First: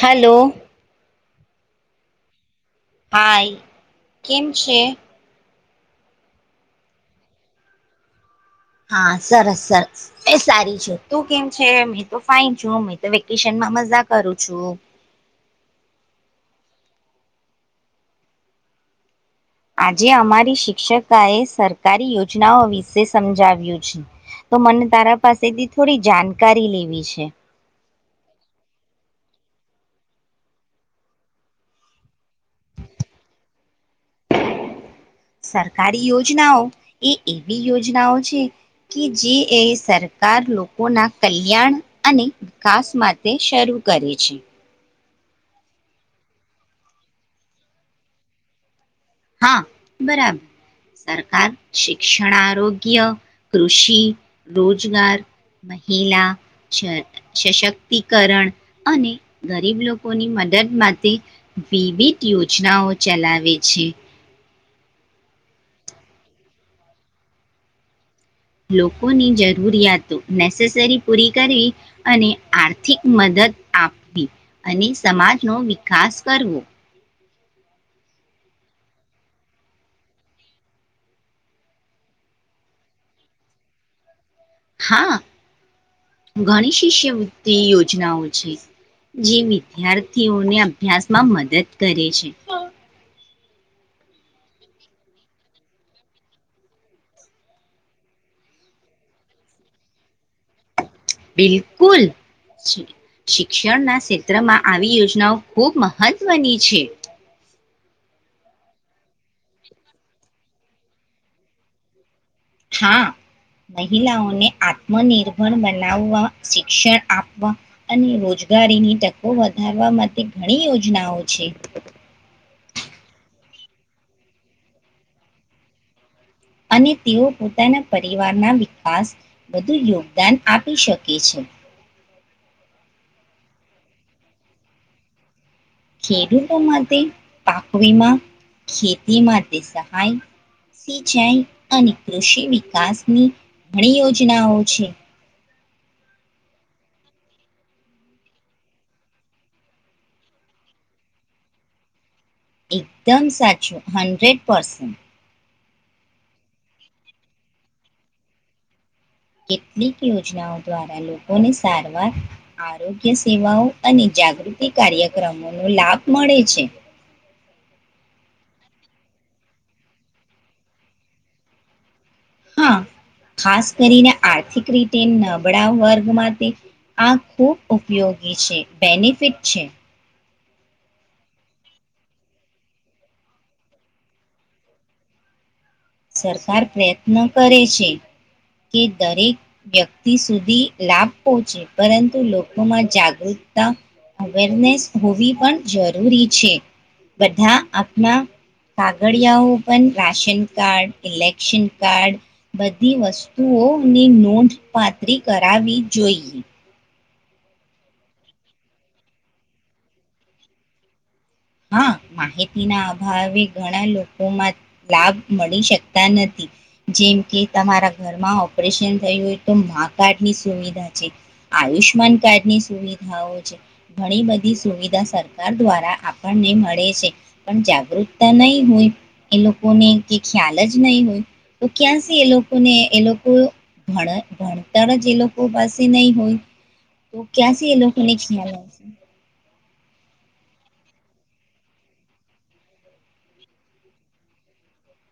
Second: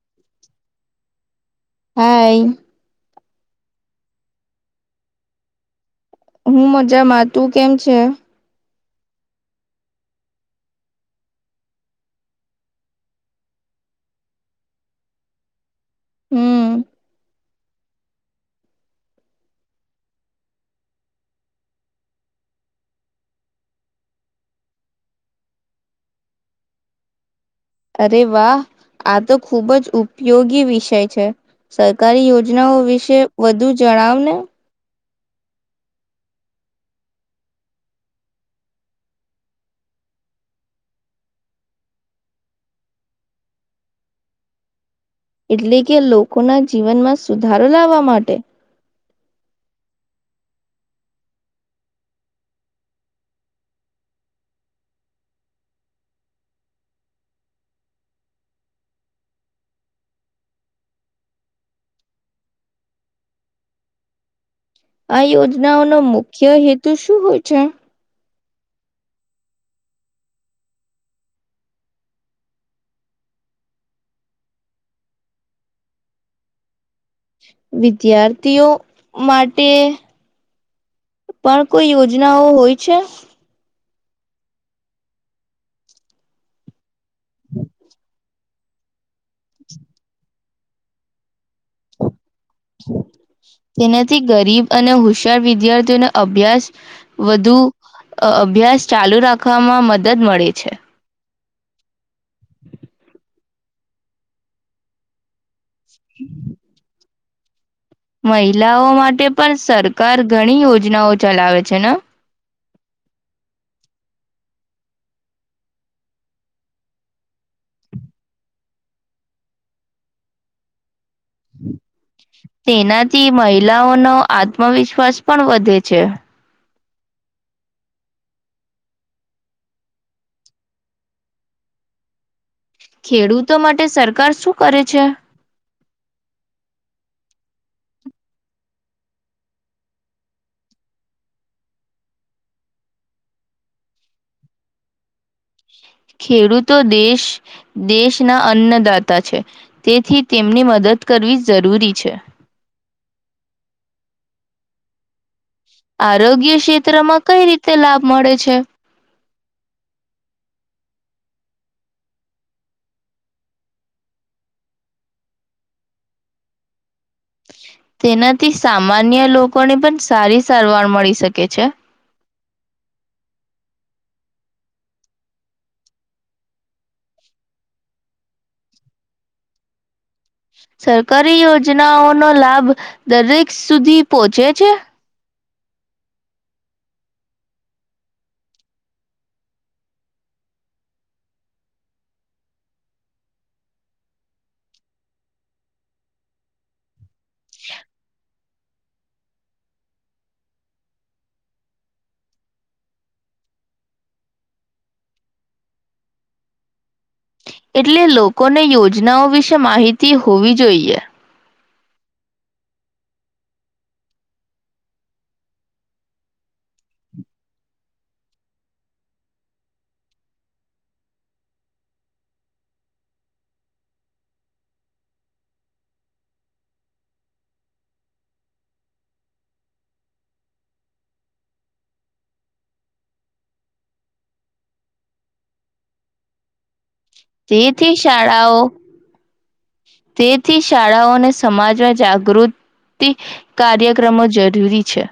Hello hi hi કેમ છે? હું મજામાં, તું કેમ છે? હા સરસ-સરસ એ સારી છે તું કેમ છે? મે તો ફાઈન છું મે તો વેકેશનમાં મજા કરું છું. હમ્મ. આજે અમારી શિક્ષકા એ સરકારી યોજનાઓ વિશે સમજાવ્યું છે તો મને તારા પાસેથી થોડી જાણકારી લેવી છે? અરે વાહ આ તો ખુબ જ ઉપયોગી વિષય છે, સરકારી યોજનાઓ વિશે વધુ જણાવ ને. સરકારી યોજનાઓ એ એવી યોજનાઓ છે કે જે એ સરકાર લોકોના કલ્યાણ અને વિકાસ માટે શરૂ કરે છે. એટલે કે લોકોના જીવનમાં સુધારો લાવવા માટે. હા બરાબર સરકાર શિક્ષણ આરોગ્ય, કૃષિ, રોજગાર મહિલા, સશક્તિકરણ અને ગરીબ લોકોની મદદ માટે વિવિધ યોજનાઓ ચલાવે છે. આ યોજનાઓનો મુખ્ય હેતુ શું હોય છે? લોકોની જરૂરિયાતો નેસેસરી પૂરી કરી અને આર્થિક મદદ આપવી અને સમાજનો વિકાસ કરવો. વિદ્યાર્થીઓ માટે પણ કોઈ યોજનાઓ હોય છે. હાં, ગણીશ. તિષ્યમતી યોજનાઓ. છે, જે વિદ્યાર્થીઓને અભ્યાસમાં મદદ કરે છે. તેનાથી ગરીબ અને હુશ્યાર વિદ્યાર્થીઓને અભ્યાસ વધુ અભ્યાસ ચાલુ રાખવામાં મદદ મળે છે. બિલકુલ, શિ શિક્ષણના સેત્રમાં આવી યોજનાઓ ખૂબ મહત્વની છે. મહિલાઓ માટે પણ સરકાર ઘણી યોજનાઓ ચલાવે છે ને? હા, મહિલાઓને આત્મનિર્ભર બનાવવા શિક્ષણ આપવા અને રોજગારીની તકો વધારવા માટે ઘણી યોજનાઓ છે. તેનાથી મહિલાઓનો આત્મવિશ્વાસ પણ વધે છે. અને તેઓ પોતાના પરિવારના વિકાસ વધુ યોગદાન આપી શકે છે. ખેડૂતો માટે સરકાર શું કરે છે? ખેડૂતો માટે પાક વિમા, ખેતી માટે સહાય, સિંચાઈ અને કૃષિ વિકાસની ઘણી યોજનાઓ છે. ખેડૂતો દેશ દેશના અન્નદાતા છે, તેથી તેમની મદદ કરવી જરૂરી છે. એકદમ સાચું, હન્ડ્રેડ પસ આરોગ્ય સેત્રમાં કઈ રીતે લાભ મળે છે? કેટલીક યોજનાઓ દ્વારા લોકોને સારવાર આરોગ્ય સેવાઓ અને જાગૃતિ કાર્યક્રમોનો લાભ મળે છે. તેનાથી સામાન્ય લોકોને પણ સારી સારવાર મળી શકે છે. હા ખાસ કરીને આર્થિક રીતે નબળા વર્ગ માટે આ ખૂબ ઉપયોગી છે બેનિફિટ છે. સરકારી યોજનાઓનો લાભ દરેક સુધી પોહોંચે છે ને. સરકાર પ્રયત્ન કરે છે કે દરેક વ્યક્તિ સુધી લાભ પહોંચે પરંતુ લોકોમાં જાગૃતતા અવેરનેસ હોવી પણ જરૂરી છે બધા આપણા કાગળિયાઓ પણ રાશન કાર્ડ ઇલેક્શન કાર્ડ બધી વસ્તુઓની નોંધપાત્રી કરાવી જોઈએ. એટલે લોકોને યોજનાઓ વિશે માહિતી હોવી જોઈએ. હા માહિતી ના અભાવે ઘણા લોકોમાં લાભ મળી શકતા નથી જેમ કે તમારા ઘરમાં ઓપરેશન થયું હોય તો કાર્ડની સુવિધા છે આયુષ્માન કાર્ડની સુવિધાઓ છે ઘણી બધી સુવિધા સરકાર દ્વારા આપ પણને મળે છે પણ જાગૃતતા નહી હોય એ લોકોને કે ખ્યાલ જ નહી હોય તો ક્યાંથી એ લોકોને એ લોકો ભ ભણતર જ એ લોકો પાસે નહી હોય. ક્યાં છે એ તેથી લોકોને ખ્યાલ શાળાઓ આવ તેથી શાળાઓ અને સમાજમાં જાગૃતિ કાર્યક્રમો જરૂરી છે.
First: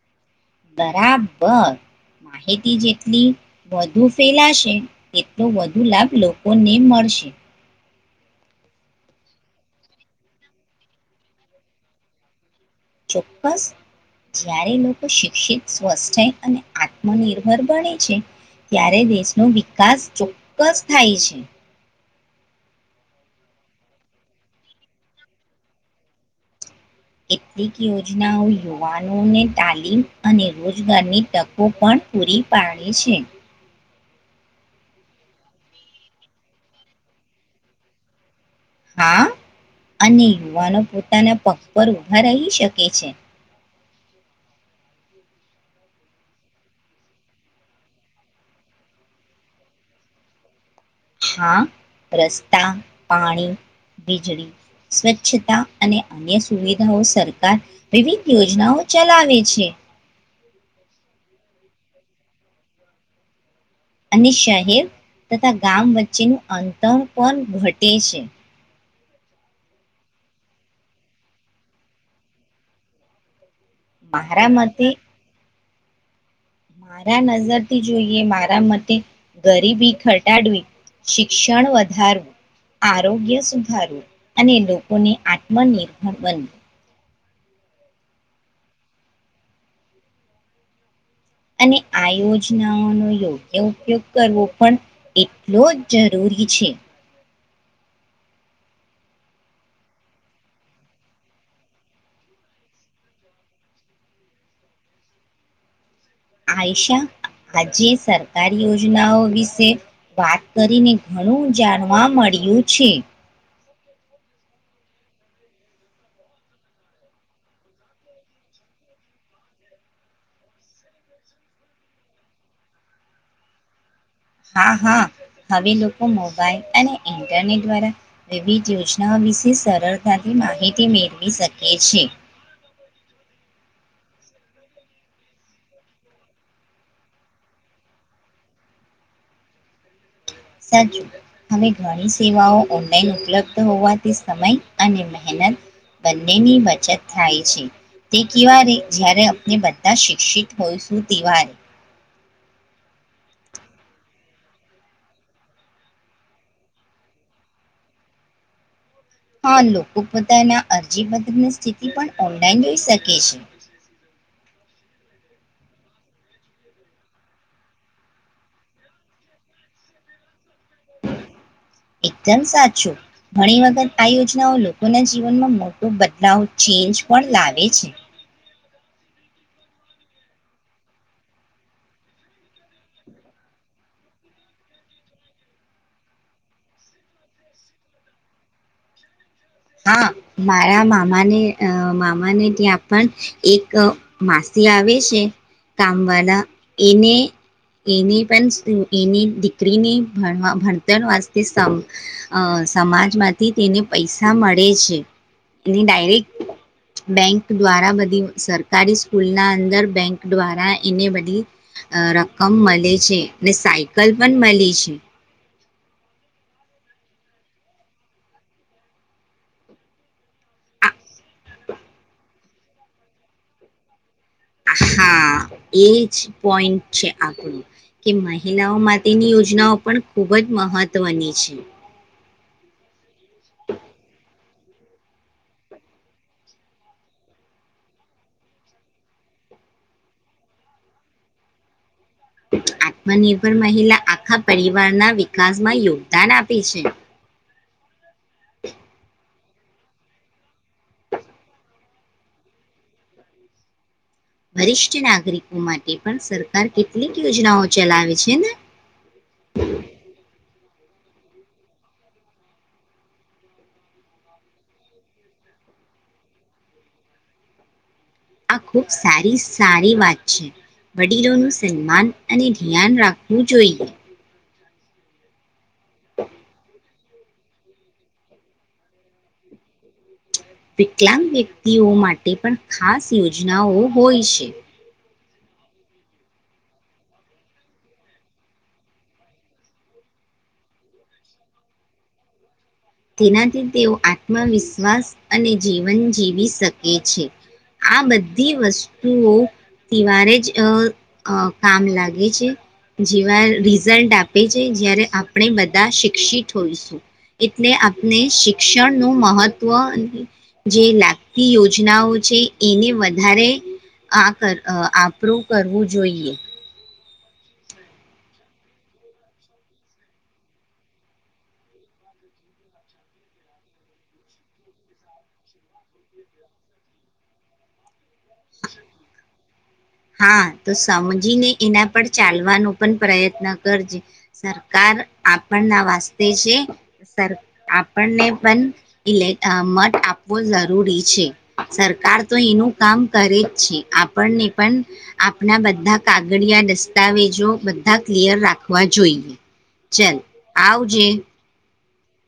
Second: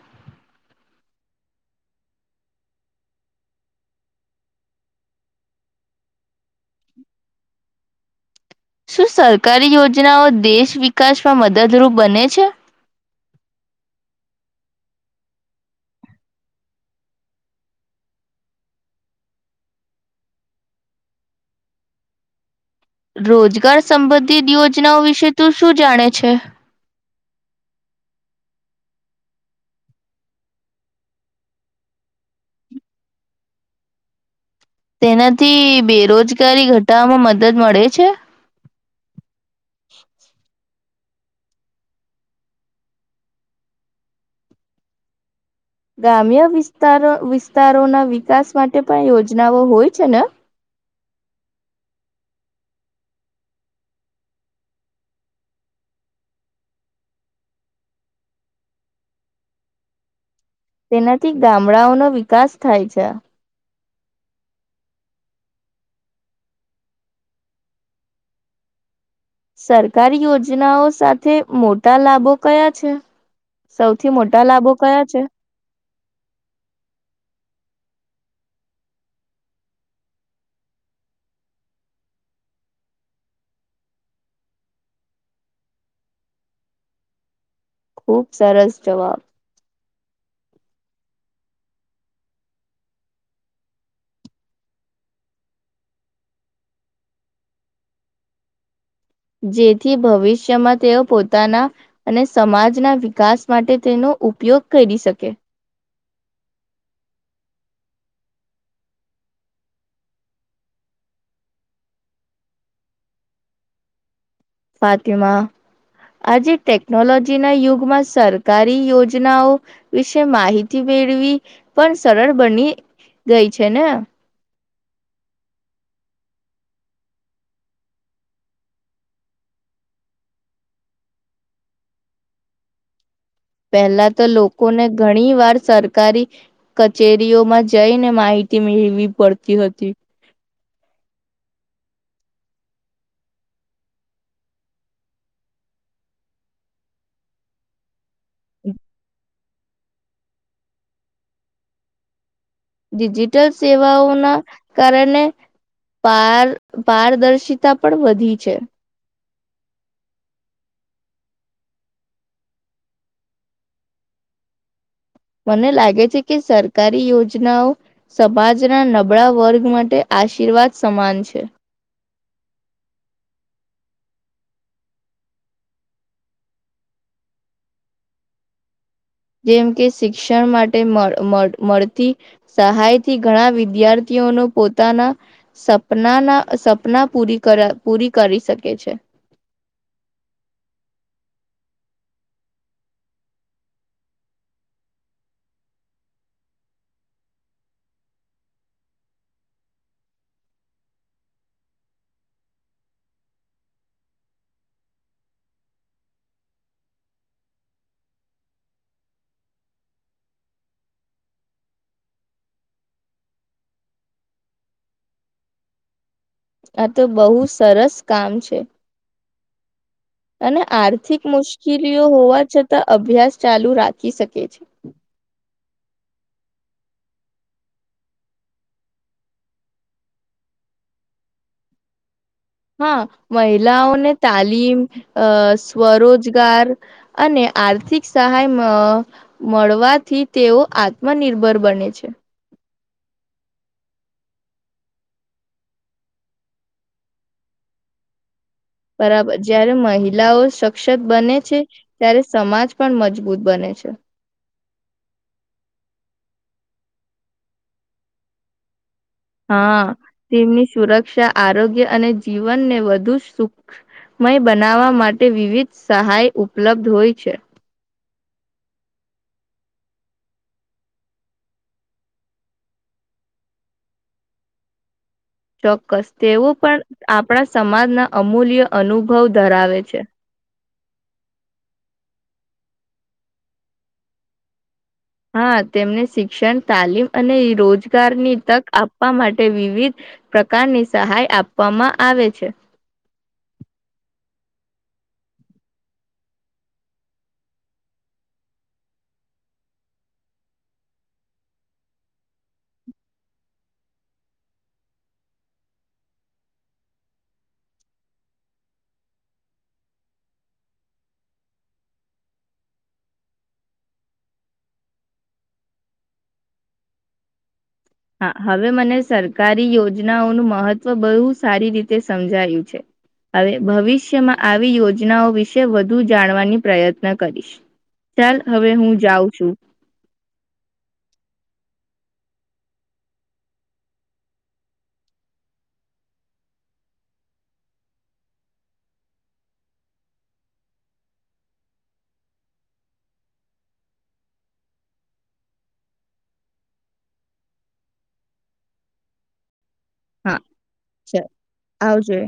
બરાબર માહિતી જેટલી વધુ ફેલાશે તેટલો વધુ લાભ લોકોને મળશે. શું સરકારી યોજનાઓ દેશ વિકાસમાં મદદરૂપ બને છે. ચોક્કસ જ્યારે લોકો શિક્ષિત સ્વસ્થ અને આત્મનિર્ભર બણે છે ત્યારે દેશનો વિકાસ ચોક્કસ થાય છે. રોજગાર સંબંધિત યોજનાઓ વિશે તું શું જાણે છે. કેટલીક યોજનાઓ યુવાનોને તાલીમ અને રોજગારની તકો પણ પૂરી પાડે છે. તેનાથી બેરોજગારી ઘટાવામાં મદદ મળે છે. હા અને યુવાનો પોતાના પગ પર ઊભા રહી શકે છે. ગ્રામ્ય વિસ્તારો વિસ્તારોના વિકાસ માટે પણ યોજનાઓ હોય છે ને? હા રસ્તા, પાણી, વીજળી, સ્વચ્છતા અને અન્ય સુવિધાઓ સરકાર વિવિધ યોજનાઓ ચલાવે છે. તેનાથી ગામડાઓનો વિકાસ થાય છે. અને શહેર તથા ગામ વચ્ચેનું અંતર પણ ઘટે છે. સરકારી યોજનાઓ સાથે મોટા લાભો ક્યાં છે? સૌથી મોટા મારા લાભો મતે ક્યાં છે? મારા નઝરથી જોઈએ મારા મતે ગરીબી ઘટાડવી, શિક્ષણ વધારવું, આરોગ્ય સુધારવું અને લોકોને આત્મનિર્ભર બન ખુબ સરસ જવાબ. અને આ યોજનાઓનો યોગ્ય ઉપયોગ કરવો પણ એટલો જ જરૂરી છે. જેથી ભવિષ્યમાં તેઓ પોતાના અને સમાજના વિકાસ માટે તેનો ઉપયોગ કરી શકે. આયશા, આજે સરકારી યોજનાઓ વિશે વાત કરીને ઘણું જાણવા મળ્યું છે. ફાતિમા, આજે ટેકનોલોજીના યુગમાં સરકારી યોજનાઓ વિશે માહિતી મેળવી પણ સરળ બની ગઈ છે ને! હા હા, હવે લોકો મોબાઈલ અને ઇન્ટરનેટ દ્વારા વિવિધ યોજનાઓ વિશે સરળતાથી માહિતી મેળવી શકે છે. પહેલા તો લોકોને ઘણી વાર સરકારી કચેરીઓમાં જઈને માહિતી મેળવી પડતી હતી. સાચું, હવે ઘણી સેવાઓ ઓનલાઈન ઉપલબ્ધ હોવાથી સમય અને મહેનત બંનેની બચત થાય છે. તે કેવા રે જયારે અ- ને બધા શિક્ષિત હોય, સુતિવાર ડિજિટલ સેવાઓના કારણે પાર પારદર્શિતા પણ વધી છે. હા લોકો પોતાના અરજી બદલીની સ્થિતિ પણ ઓનલાઈન લઈ શકે છે. મને લાગે છે કે સરકારી યોજનાઓ સમાજના નબળા વર્ગ માટે આશીર્વાદ સમાન છે. એકદમ સાચું! ઘણી વખત આ યોજનાઓ લોકોના જીવનમાં મોટો બદલાવ ચેન્જ પણ લાવે છે. જેમ કે શિક્ષણ માટે મળ મળ મળતી સહાયથી ઘણા વિદ્યાર્થીઓનો પોતાના સપનાના સપના પૂરી કર પૂરી કરી શકે છે. હા મારા મામાને અ મામાને ત્યાં પણ એક માસી આવે છે કામ વાલા, એને એની પન [unintelligible] એની દીકરીની ભણવા ભણતર વાસ્તે સ અ સમાજમાંથી તેને પૈ સા મળે છે, એની ડાયરેક્ટ બેંક દ્વારા બધી સરકારી સ્કૂલ ના અંદર બેંક દ્વારા એને બધી અ રકમ મલે છે અને સાયકલ પન મલી છે. આ તો બહુ સરસ કામ છે. અને આ આર્થિક મુશ્કેલીઓ હોવા છતાં અભ્યાસ ચાલુ રાખી શક આહા. એ જ પોઈન્ટ છે, આપણો કે મહિલાઓ માટેની યોજનાઓ પણ ખૂબ જ મહત્વની છે. હં. મહિલાઓને તાલી લીમ અ સ્વરોજગાર અને આર્થિક સહાય મ મળવાથી તેઓ આત્મનિર્ભર બને છે. આત્મનિર્ભર મહિલા આખા પરિવારના વિકાસમાં યોગદાન આપે છે. બરાબર જયારે મહિલાઓ સક્ષત બને છે ત્યારે સમાજ પણ મજબૂત બને છે. વરિષ્ઠ નાગરિકો માટે પણ સરકાર કેટલીક યોજનાઓ ચલાવે છે ને? હા તેમની સુરક્ષા, આરોગ્ય અને જીવનને વધુ સુખ મય બનાવવા માટે વિવિધ સહાય ઉપલબ્ધ હોય છે. આ ખૂબ સારી સારી વાત છે. વડીલોનું સન્માન અને ધ્યાન રાખવું જોઈએ. ચોક્કસ તેઓ પણ આપણા સમાજના અમૂલ્ય અનુભવ ધરાવે છે. વિકલાંગ વ્યક્તિઓ માટે પણ ખાસ યોજનાઓ હોય છે. હા તેમને શિક્ષણ, તાલીમ અને રોજગારની તક આપવા માટે વિવિધ પ્રકારની સહાય આપવામાં આવે છે. તેનાથી તેઓ આત્મવિશ્વાસ અને જીવન જીવી શકે છે. આ બધી વસ્તુઓ તિવારે જ અ અ કામ લાગે છે જેવા રિઝલ્ટ આપે છે જ્યારે આપણે બધા શિક્ષિત હોઈશું એટ એટલે આપને શિક્ષણનું મહત્વ જે લાગતી યોજનાઓ છે એને વધારે આ કર આપરું કરવું જોઈએ. હા હવે મને સરકારી યોજનાઓનું મહત્ત્વ બહુ સારી રીતે સમજાયું છે. હવે ભવિષ્યમાં આવી યોજનાઓ વિશે વધુ જાણવાની પ્રયત્ન કરીશ. ચાલ હવે હું જાઉં છું હા તો સમજીને એના પર ચાલવાનો પણ પ્રયત્ન કરજે સરકાર આપણના વાસ્તે છે. સર આપણને પણ લે મત આપવો જરૂરી છે. સરકાર તો એનું કામ કરે જ છે. આપણને પણ આપણા બધા કાગડિયા દસ્તાવેજો બધા ક્લિયર રાખવા જોઈએ. ચલ હા આવજે ચાલ આવજે